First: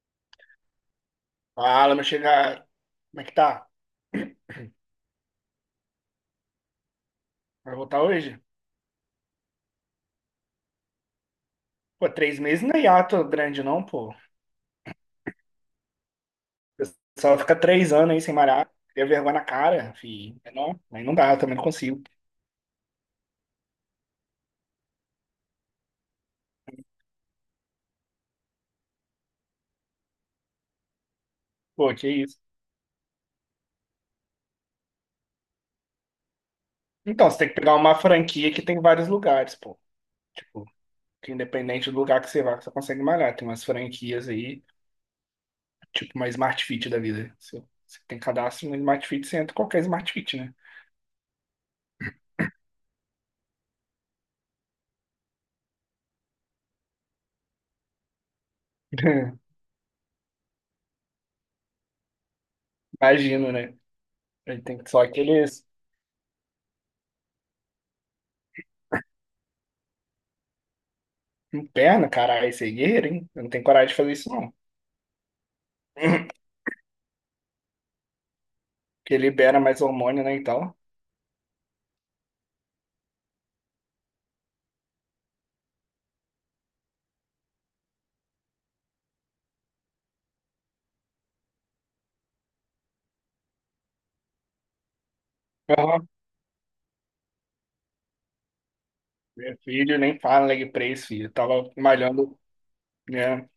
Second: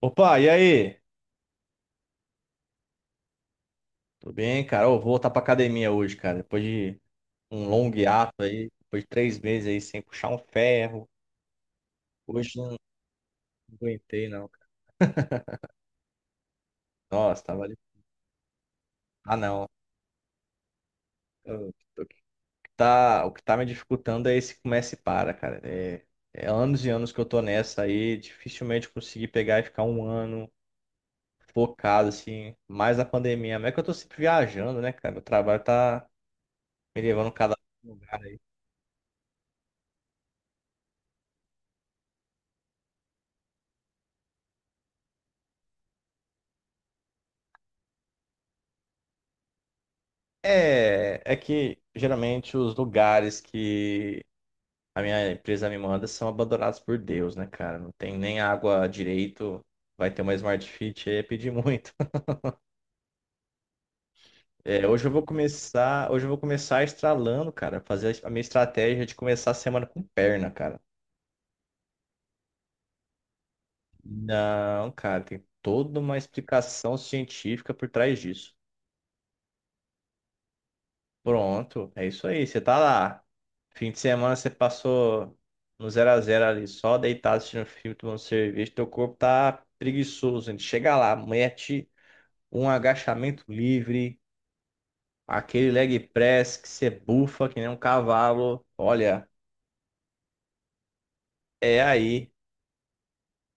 Opa, e aí? Fala, meu chegar. Como é que tá? Tudo bem, cara? Eu vou voltar pra academia hoje, cara. Depois de um Vai longo voltar hiato hoje? aí, depois de 3 meses aí sem puxar um ferro. Pô, três Hoje meses não não é hiato grande, não, pô. O aguentei, não, cara. pessoal Nossa, fica tava ali. 3 anos aí sem malhar. Cria vergonha Ah, na não. cara, fi. É, não, aí não dá, eu também não Eu- consigo. O que tá, o que tá me dificultando é esse começa e para, cara. É anos e anos que eu tô nessa aí. Dificilmente eu consegui pegar e ficar um ano Pô, focado, que isso. assim. Mais a pandemia. Mas é que eu tô sempre viajando, né, cara? Meu trabalho tá me Então, levando você tem que cada pegar uma lugar. franquia que tem vários lugares, pô. Tipo, que independente do lugar que você vá, que você consegue malhar. Tem umas franquias aí, tipo uma Smart Fit da vida. Você tem cadastro no Smart Fit, você entra em qualquer Smart Fit, né? É que geralmente os lugares que a minha empresa me manda são abandonados por Deus, né, cara? Não tem nem água direito. Vai ter uma Smart Fit aí, é pedir muito. Imagino, né? Ele tem É, só hoje eu vou aqueles. começar, hoje eu vou começar estralando, cara, fazer a minha estratégia de começar a semana com perna, cara. Perna, caralho, esse aí é guerreiro, hein? Eu não tenho coragem de fazer isso, não. Não, cara, tem toda uma explicação científica por trás disso. Porque libera mais hormônio, né, então. Pronto, é isso aí, você tá lá. Fim de semana você passou no 0-0 ali, só deitado assistindo filme, tomando cerveja, teu corpo tá preguiçoso, gente. Chega lá, mete um agachamento livre, aquele leg Aham. press que você bufa que nem um cavalo. Olha, Meu filho nem fala leg press, filho. Eu tava é aí. malhando, né?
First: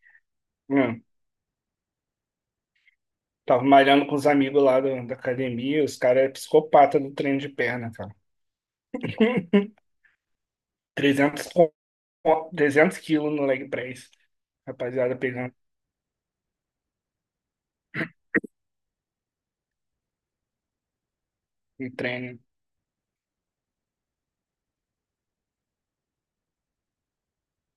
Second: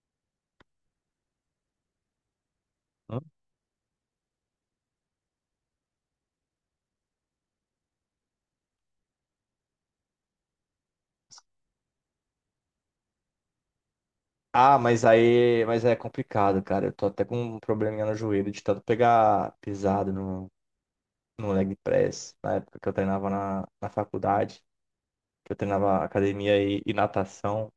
hum, Hã? Tava malhando com os amigos lá da academia, os caras é psicopata do treino de perna, cara. 300 co- 300 quilos no leg press. Ah, mas Rapaziada pegando aí, mas é complicado, cara. Eu tô até com um probleminha no joelho de tanto pegar pisado no leg em press treino. na época que eu treinava na faculdade. Que eu treinava academia e natação,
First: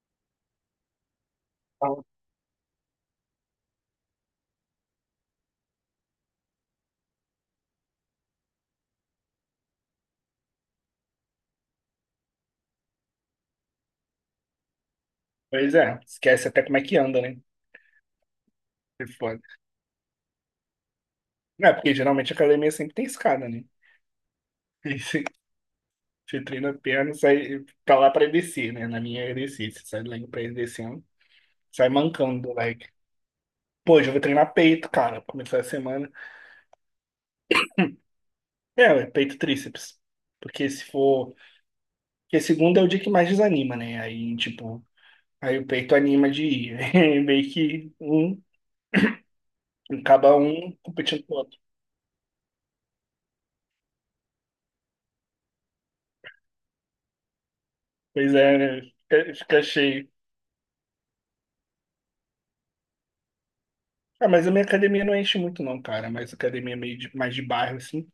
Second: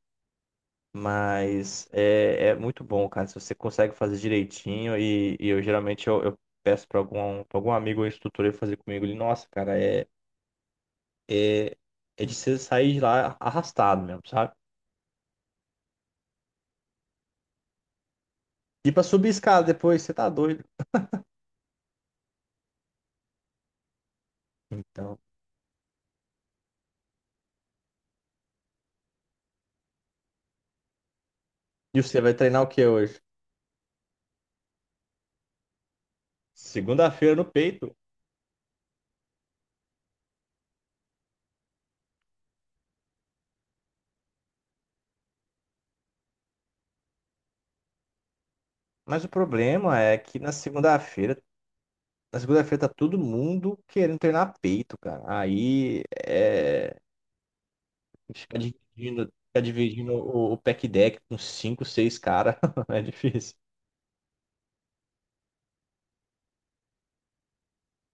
mas Então, é muito bom, cara, se você consegue fazer direitinho e eu geralmente eu peço pra algum amigo ou instrutor ele fazer comigo, ele, nossa, cara, é, é de você sair de lá arrastado mesmo, sabe? pois é, esquece até como é que anda, né? E pra É subir foda. escada depois, você tá doido. Não, porque geralmente a academia sempre tem escada, né? Então, Você treina a perna, e sai pra lá pra descer, né? Na minha é descer. Você sai do leg press descendo, sai e você vai mancando do treinar o leg. que hoje? Pô, hoje eu vou treinar peito, cara, pra começar a semana. Segunda-feira no peito. É, ué, peito e tríceps. Porque se for. Porque segunda é o dia que mais desanima, né? Aí, tipo, aí o peito anima de ir. Aí meio que um Mas o problema é acaba que na um competindo com o segunda-feira, outro. na segunda-feira tá todo mundo querendo treinar peito, cara. Aí é Pois Ficar é, né? dividindo, Fica, ficar fica cheio. dividindo o pack deck com cinco, seis caras é difícil. Ah, mas a minha academia não enche muito, não, cara. Mas a academia é meio mais de bairro, assim,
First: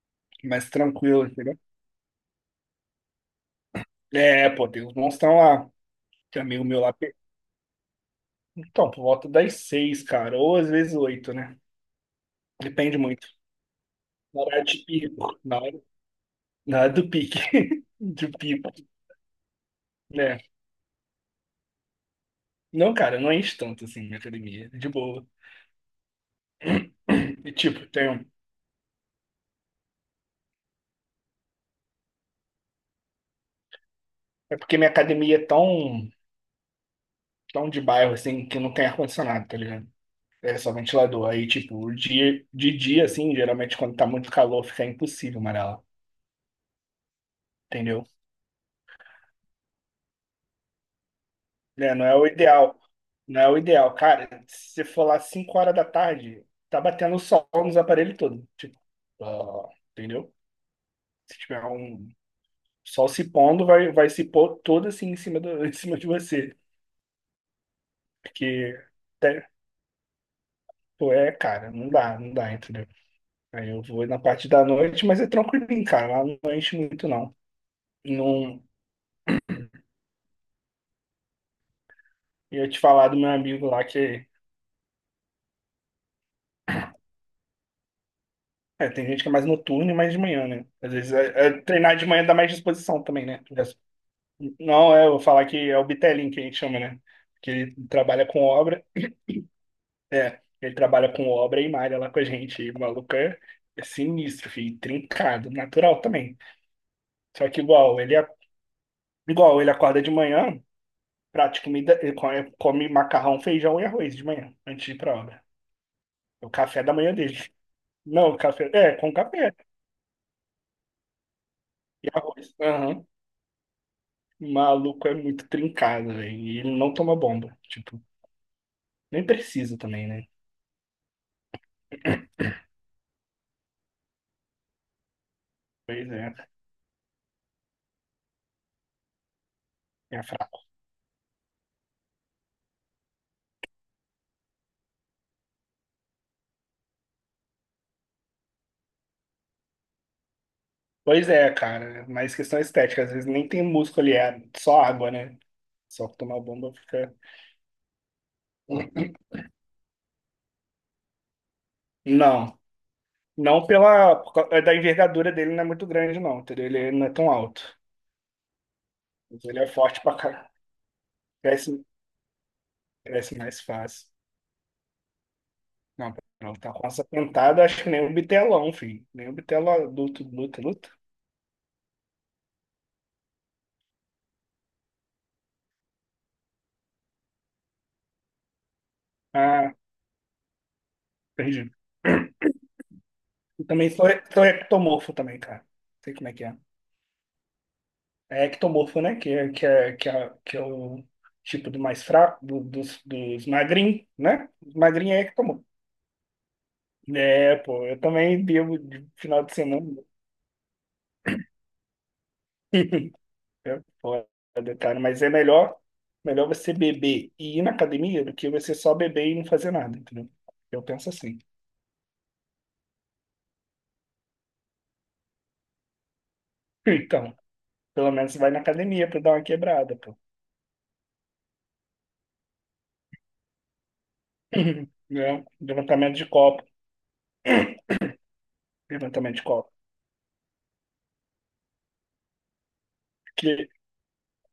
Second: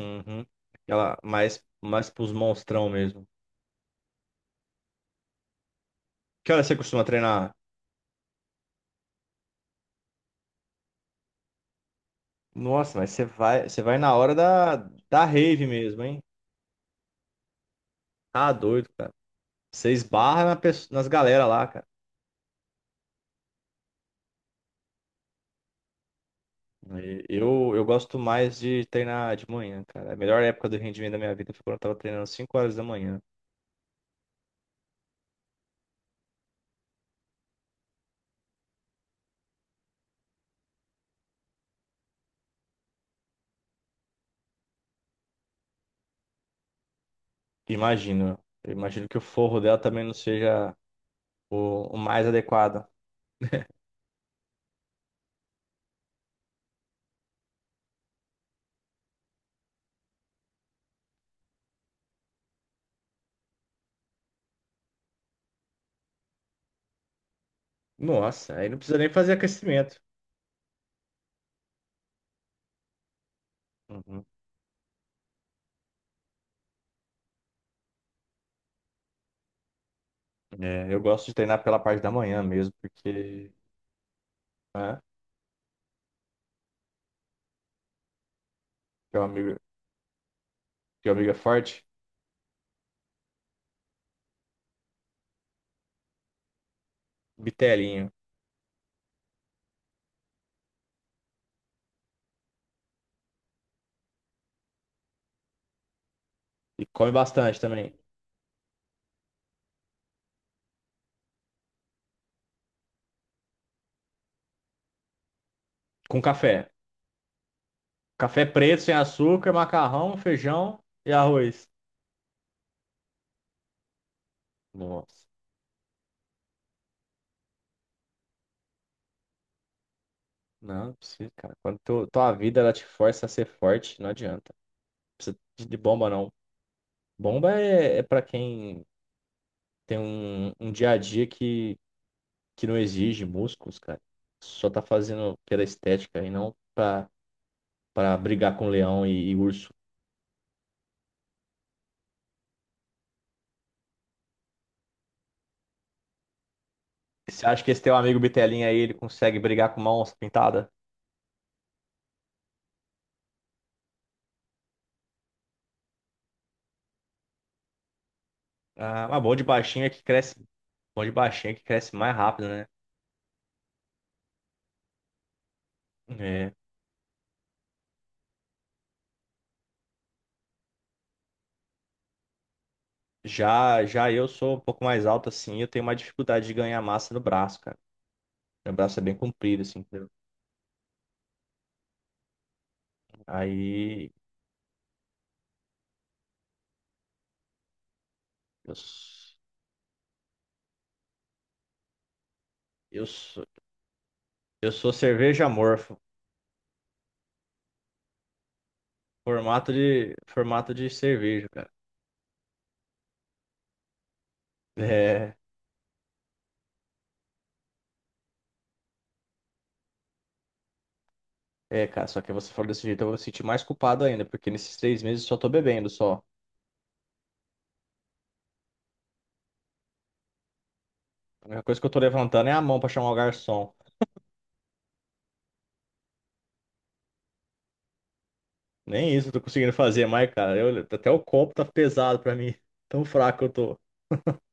Uhum. mais Aquela, tranquila, entendeu? mais, mais pros monstrão mesmo. É, pô, tem uns monstros lá. Tem um Que amigo hora você meu lá. costuma treinar? Então, por volta das seis, cara, ou às vezes oito, né? Nossa, Depende mas você muito. vai, você vai na hora Na hora da, de da pico, na rave hora, mesmo, hein? na hora do pique, do Tá pico, doido, cara. Você né? esbarra nas galera lá, cara. Não, cara, não enche tanto assim minha academia, de boa. E E Eu, eu tipo, tem, gosto um, mais de treinar de manhã, cara. A melhor época do rendimento da minha vida foi quando eu tava treinando às 5 horas da manhã. é porque minha academia é tão, tão de bairro, assim, que não tem ar-condicionado, tá ligado? É só ventilador. Aí, tipo, de dia, assim, geralmente quando tá muito calor, fica impossível malhar lá, entendeu? Imagino, eu imagino que o forro dela também não seja o, Né? o Não é mais o ideal. adequado. Não é o ideal. Cara, se você for lá 5 horas da tarde, tá batendo sol nos aparelhos todos. Tipo, ah, entendeu? Se tiver um sol se pondo, vai se pôr todo assim em cima, em cima de você. Nossa, aí não Porque, precisa nem fazer até, aquecimento. pô, é, cara, não dá, não dá, entendeu? Aí eu vou na Uhum. parte da noite, mas é tranquilinho, cara. Lá não enche muito, não. Não. É, eu gosto de treinar pela parte da manhã Eu ia mesmo, te falar do meu porque amigo lá que. né, É, tem teu gente que é mais amigo, noturno e mais de manhã, né? Às teu vezes amigo é forte. treinar de manhã dá mais disposição também, né? Não, eu vou falar que é o Bitelin que a gente chama, né? Que ele Bitelinho. trabalha com obra. É, ele trabalha com obra e malha lá com a gente. E o maluco é sinistro, filho, trincado, natural também. E come Só bastante que também. igual, ele acorda de manhã, prata de comida, ele come macarrão, feijão e arroz de manhã, antes de ir pra obra. Com É o café. café da manhã dele. Não, Café café, preto, sem com açúcar, café macarrão, feijão e arroz. e arroz. Aham. O Maluco é Nossa, muito trincado, velho. E ele não toma bomba. Tipo, nem precisa também, né? não, não precisa, cara. Quando tua vida ela te força a ser forte, não adianta. Não precisa de Pois bomba, não. Bomba é para quem tem é. um dia a dia que não exige músculos, cara. Só tá fazendo pela estética e não pra brigar com leão e urso. Pois é, cara, mas questão estética, às vezes nem tem músculo ali, é só água, né? Só que tomar bomba fica. Você acha que esse teu amigo Bitelinha aí, ele consegue brigar com uma onça pintada? Não, não pela por causa da envergadura dele não é muito grande, não, entendeu? Ele não é tão alto. Ah, mas bom Mas de ele é baixinho é forte que pra cresce. caralho. Bom de baixinho é que Cresce, cresce mais rápido, né? cresce mais fácil. Não, É. não, tá com essa pentada, acho que nem o bitelão, filho. Nem o bitelo adulto luta, luta. Já eu sou um pouco mais alto assim, eu tenho mais dificuldade de ganhar massa no braço, cara. Meu braço é bem comprido, Ah, assim, entendeu? perdi. Eu também sou, Aí sou ectomorfo também, cara. Sei como é que é. É eu, ectomorfo, né? Que s- é, que é, que é, que é o tipo do mais fraco, do- dos, eu, sou- dos magrinhos, né? eu sou Magrinho é cerveja ectomorfo. amorfo, É, pô, eu também bebo de final de formato semana. de, formato de cerveja, cara. É foda, cara, mas é É, melhor você beber e ir na academia do que você só beber e não fazer nada, entendeu? Eu penso assim. é, cara, só que você falou desse jeito, eu vou me sentir mais culpado ainda, porque nesses 3 meses eu só tô bebendo só. Então, pelo menos vai na academia pra dar uma quebrada, pô. A única coisa que eu tô levantando é a mão pra chamar o garçom. Né? Levantamento de copo, Nem isso eu levantamento tô de conseguindo copo. fazer mais, cara. Até o copo tá pesado pra mim. Tão fraco que eu tô.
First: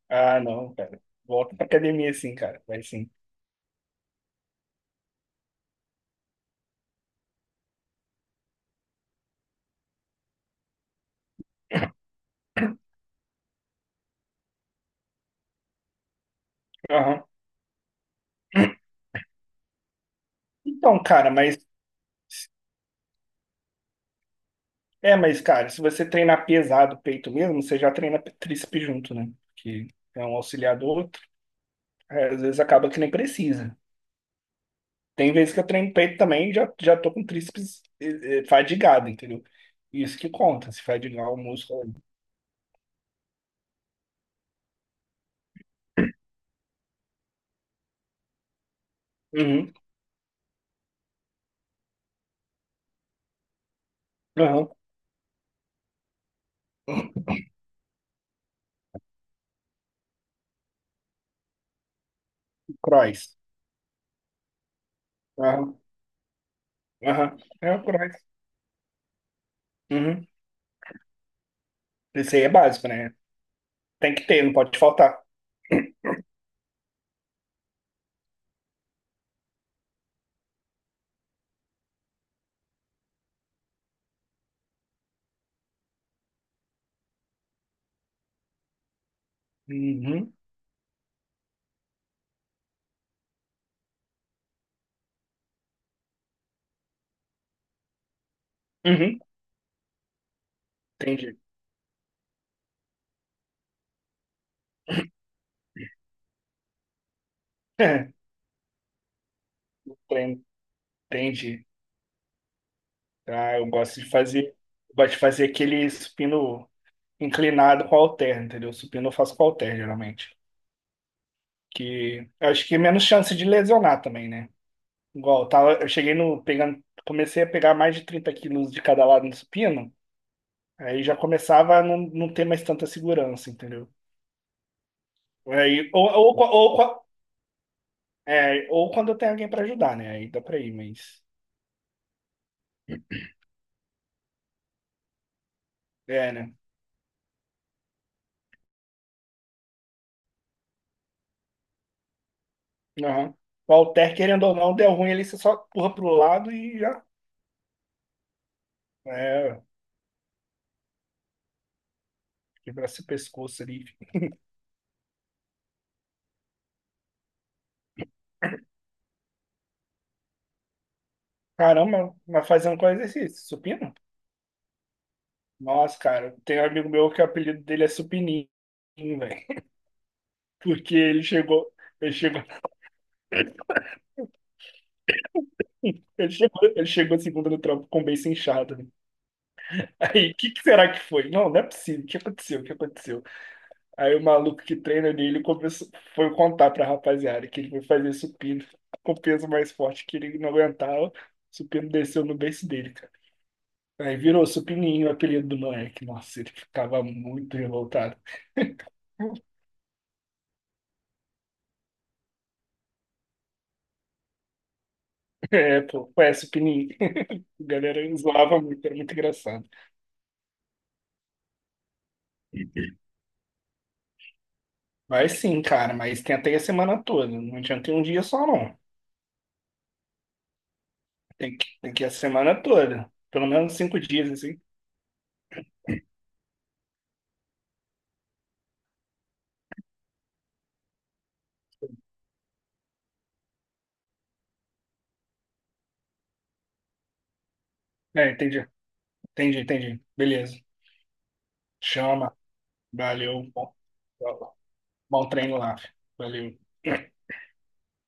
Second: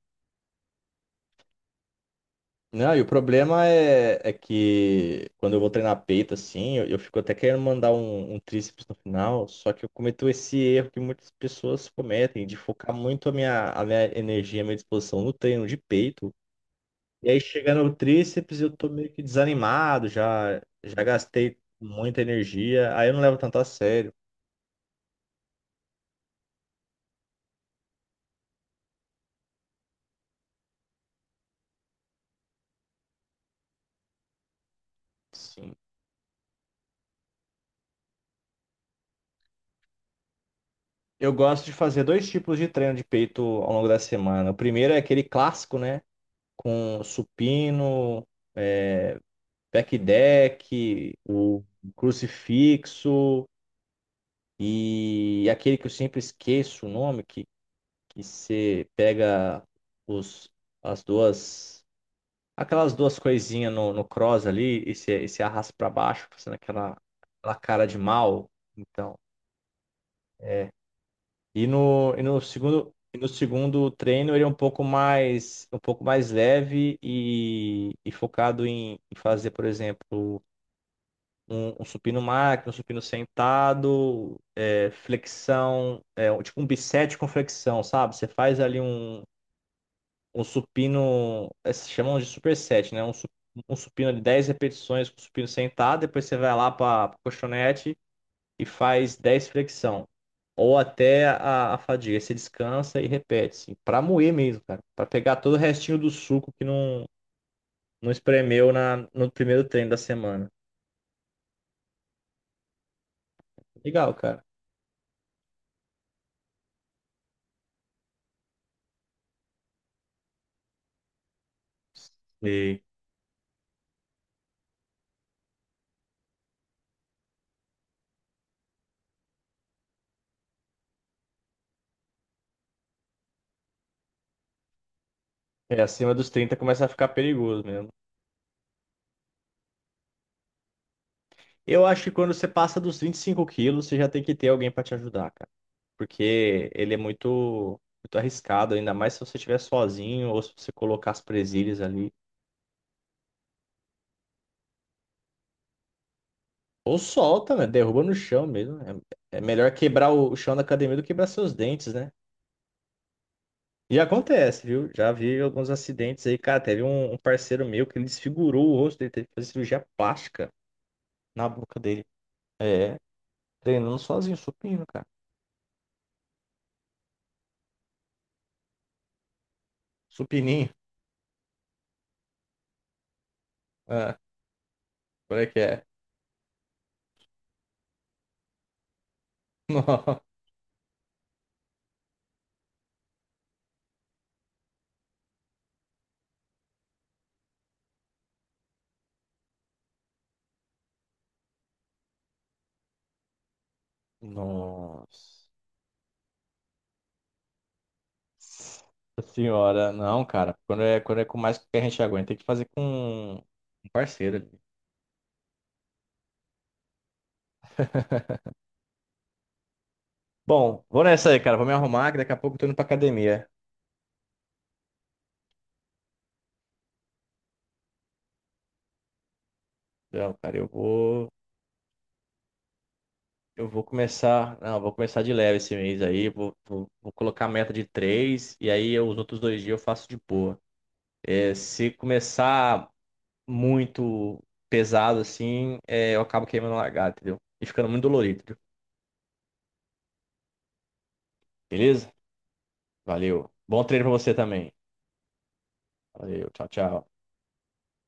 Ah, não, cara. Volta pra academia sim, cara. Vai Não, e o sim. problema é que quando eu vou treinar peito, assim, eu fico até querendo mandar um tríceps no final, só que eu cometo esse erro que muitas pessoas cometem, de focar muito a minha energia, a minha disposição no treino de peito. Aham. E aí chega no tríceps, eu tô meio que desanimado, já, Então, já cara, gastei mas. muita energia, aí eu não levo tanto a sério. É, mas, cara, se você treinar pesado o peito mesmo, você já treina tríceps junto, né? Que é um auxiliar do outro. É, às vezes acaba que nem precisa. Tem vezes que eu Sim. treino peito também e já tô com tríceps fadigado, entendeu? Isso que conta, se Eu fadigar o gosto de músculo ali. fazer dois tipos de treino de peito ao longo da semana. O primeiro é aquele clássico, né? Com supino, é, Uhum. back deck, o crucifixo Aham. e aquele que eu sempre esqueço o nome, que você pega os, as duas. Aquelas duas Cross. coisinhas no cross ali, esse arrasta Aham. pra baixo, fazendo aquela, Aham. aquela É o cara de cross. mal. Então, Uhum. é. E no, e Esse no aí é básico, segundo, né? e no segundo Tem que treino ter, ele é não pode faltar. Um pouco mais leve e focado em fazer, por exemplo, um supino máquina, um supino sentado, é, flexão, é, um, tipo um bicep com flexão, sabe? Você faz ali um, Uhum. um supino, é, se chamam de superset, né? Um supino de 10 repetições com supino sentado, depois você vai lá para colchonete e faz Uhum, 10 flexão. Ou até entendi. a fadiga. Você descansa e repete, assim, para moer mesmo, cara. Para pegar todo o restinho do suco que não espremeu no primeiro treino da Enten- semana. Entendi. Ah, eu gosto de Legal, cara. fazer, eu gosto de fazer aquele supino inclinado com halter, entendeu? Supino eu faço com halter, geralmente. Que eu acho que é E menos chance de lesionar também, né? Igual, eu tava, eu cheguei no, pegando, comecei a pegar mais de 30 quilos de cada lado no supino, aí já começava a não ter mais tanta segurança, entendeu? É, Aí, acima dos 30 começa a ou, ficar perigoso mesmo. ou quando eu tenho alguém pra ajudar, né? Aí dá pra ir, mas. Eu acho que quando você passa dos 25 quilos, você já tem que ter alguém para te ajudar, cara. É, né? Porque ele é muito, muito arriscado, ainda mais se você estiver sozinho ou se você colocar as presilhas ali. Aham. O halter, querendo ou não, deu ruim ali, você só empurra pro lado e Ou já. solta, né? Derruba no chão mesmo. É É, melhor quebrar o chão da academia do que quebrar seus dentes, né? quebra seu pescoço ali. E acontece, viu? Já vi alguns acidentes aí, cara. Teve um parceiro meu que ele desfigurou o rosto dele, teve que fazer cirurgia plástica na boca dele. Caramba, mas fazendo qual É, exercício? Supino? treinando sozinho, supino, cara. Nossa, cara, tem um amigo meu que o apelido dele é Supininho, velho. Supininho. Porque ele chegou, Ah, como é que é? ele chegou segunda no trampo com o beiço inchado, né? Aí, o que que será que foi? Não, não é possível. O que aconteceu? O que aconteceu? Aí o maluco que treina ali, foi contar pra rapaziada que ele foi fazer supino com peso mais forte que ele não aguentava. O supino desceu no beiço dele, cara. Aí virou supininho o Nossa apelido do moleque. Nossa, ele ficava muito revoltado. senhora, não, cara. Quando é com mais que a gente aguenta, tem que fazer com um parceiro ali. É, pô, é supininho. A galera zoava muito, era muito engraçado. Bom, vou nessa aí, cara. Vou me arrumar que daqui a pouco eu tô indo pra academia. Mas sim, cara, mas tem até a semana toda. Não adianta ter um dia só, não. Não, cara, eu vou. Tem que ir a semana toda. Pelo Eu menos vou 5 dias, começar. assim. Não, eu vou começar de leve esse mês aí. Vou colocar a meta de três e aí os outros 2 dias eu faço de boa. É, se começar muito pesado assim, é, eu acabo queimando a largada, entendeu? E ficando muito É, dolorido, entendeu? entendi. Entendi, entendi. Beleza. Beleza? Chama. Valeu. Valeu. um Bom, Bom treino pra você também. bom treino lá. Valeu, Valeu. tchau, tchau.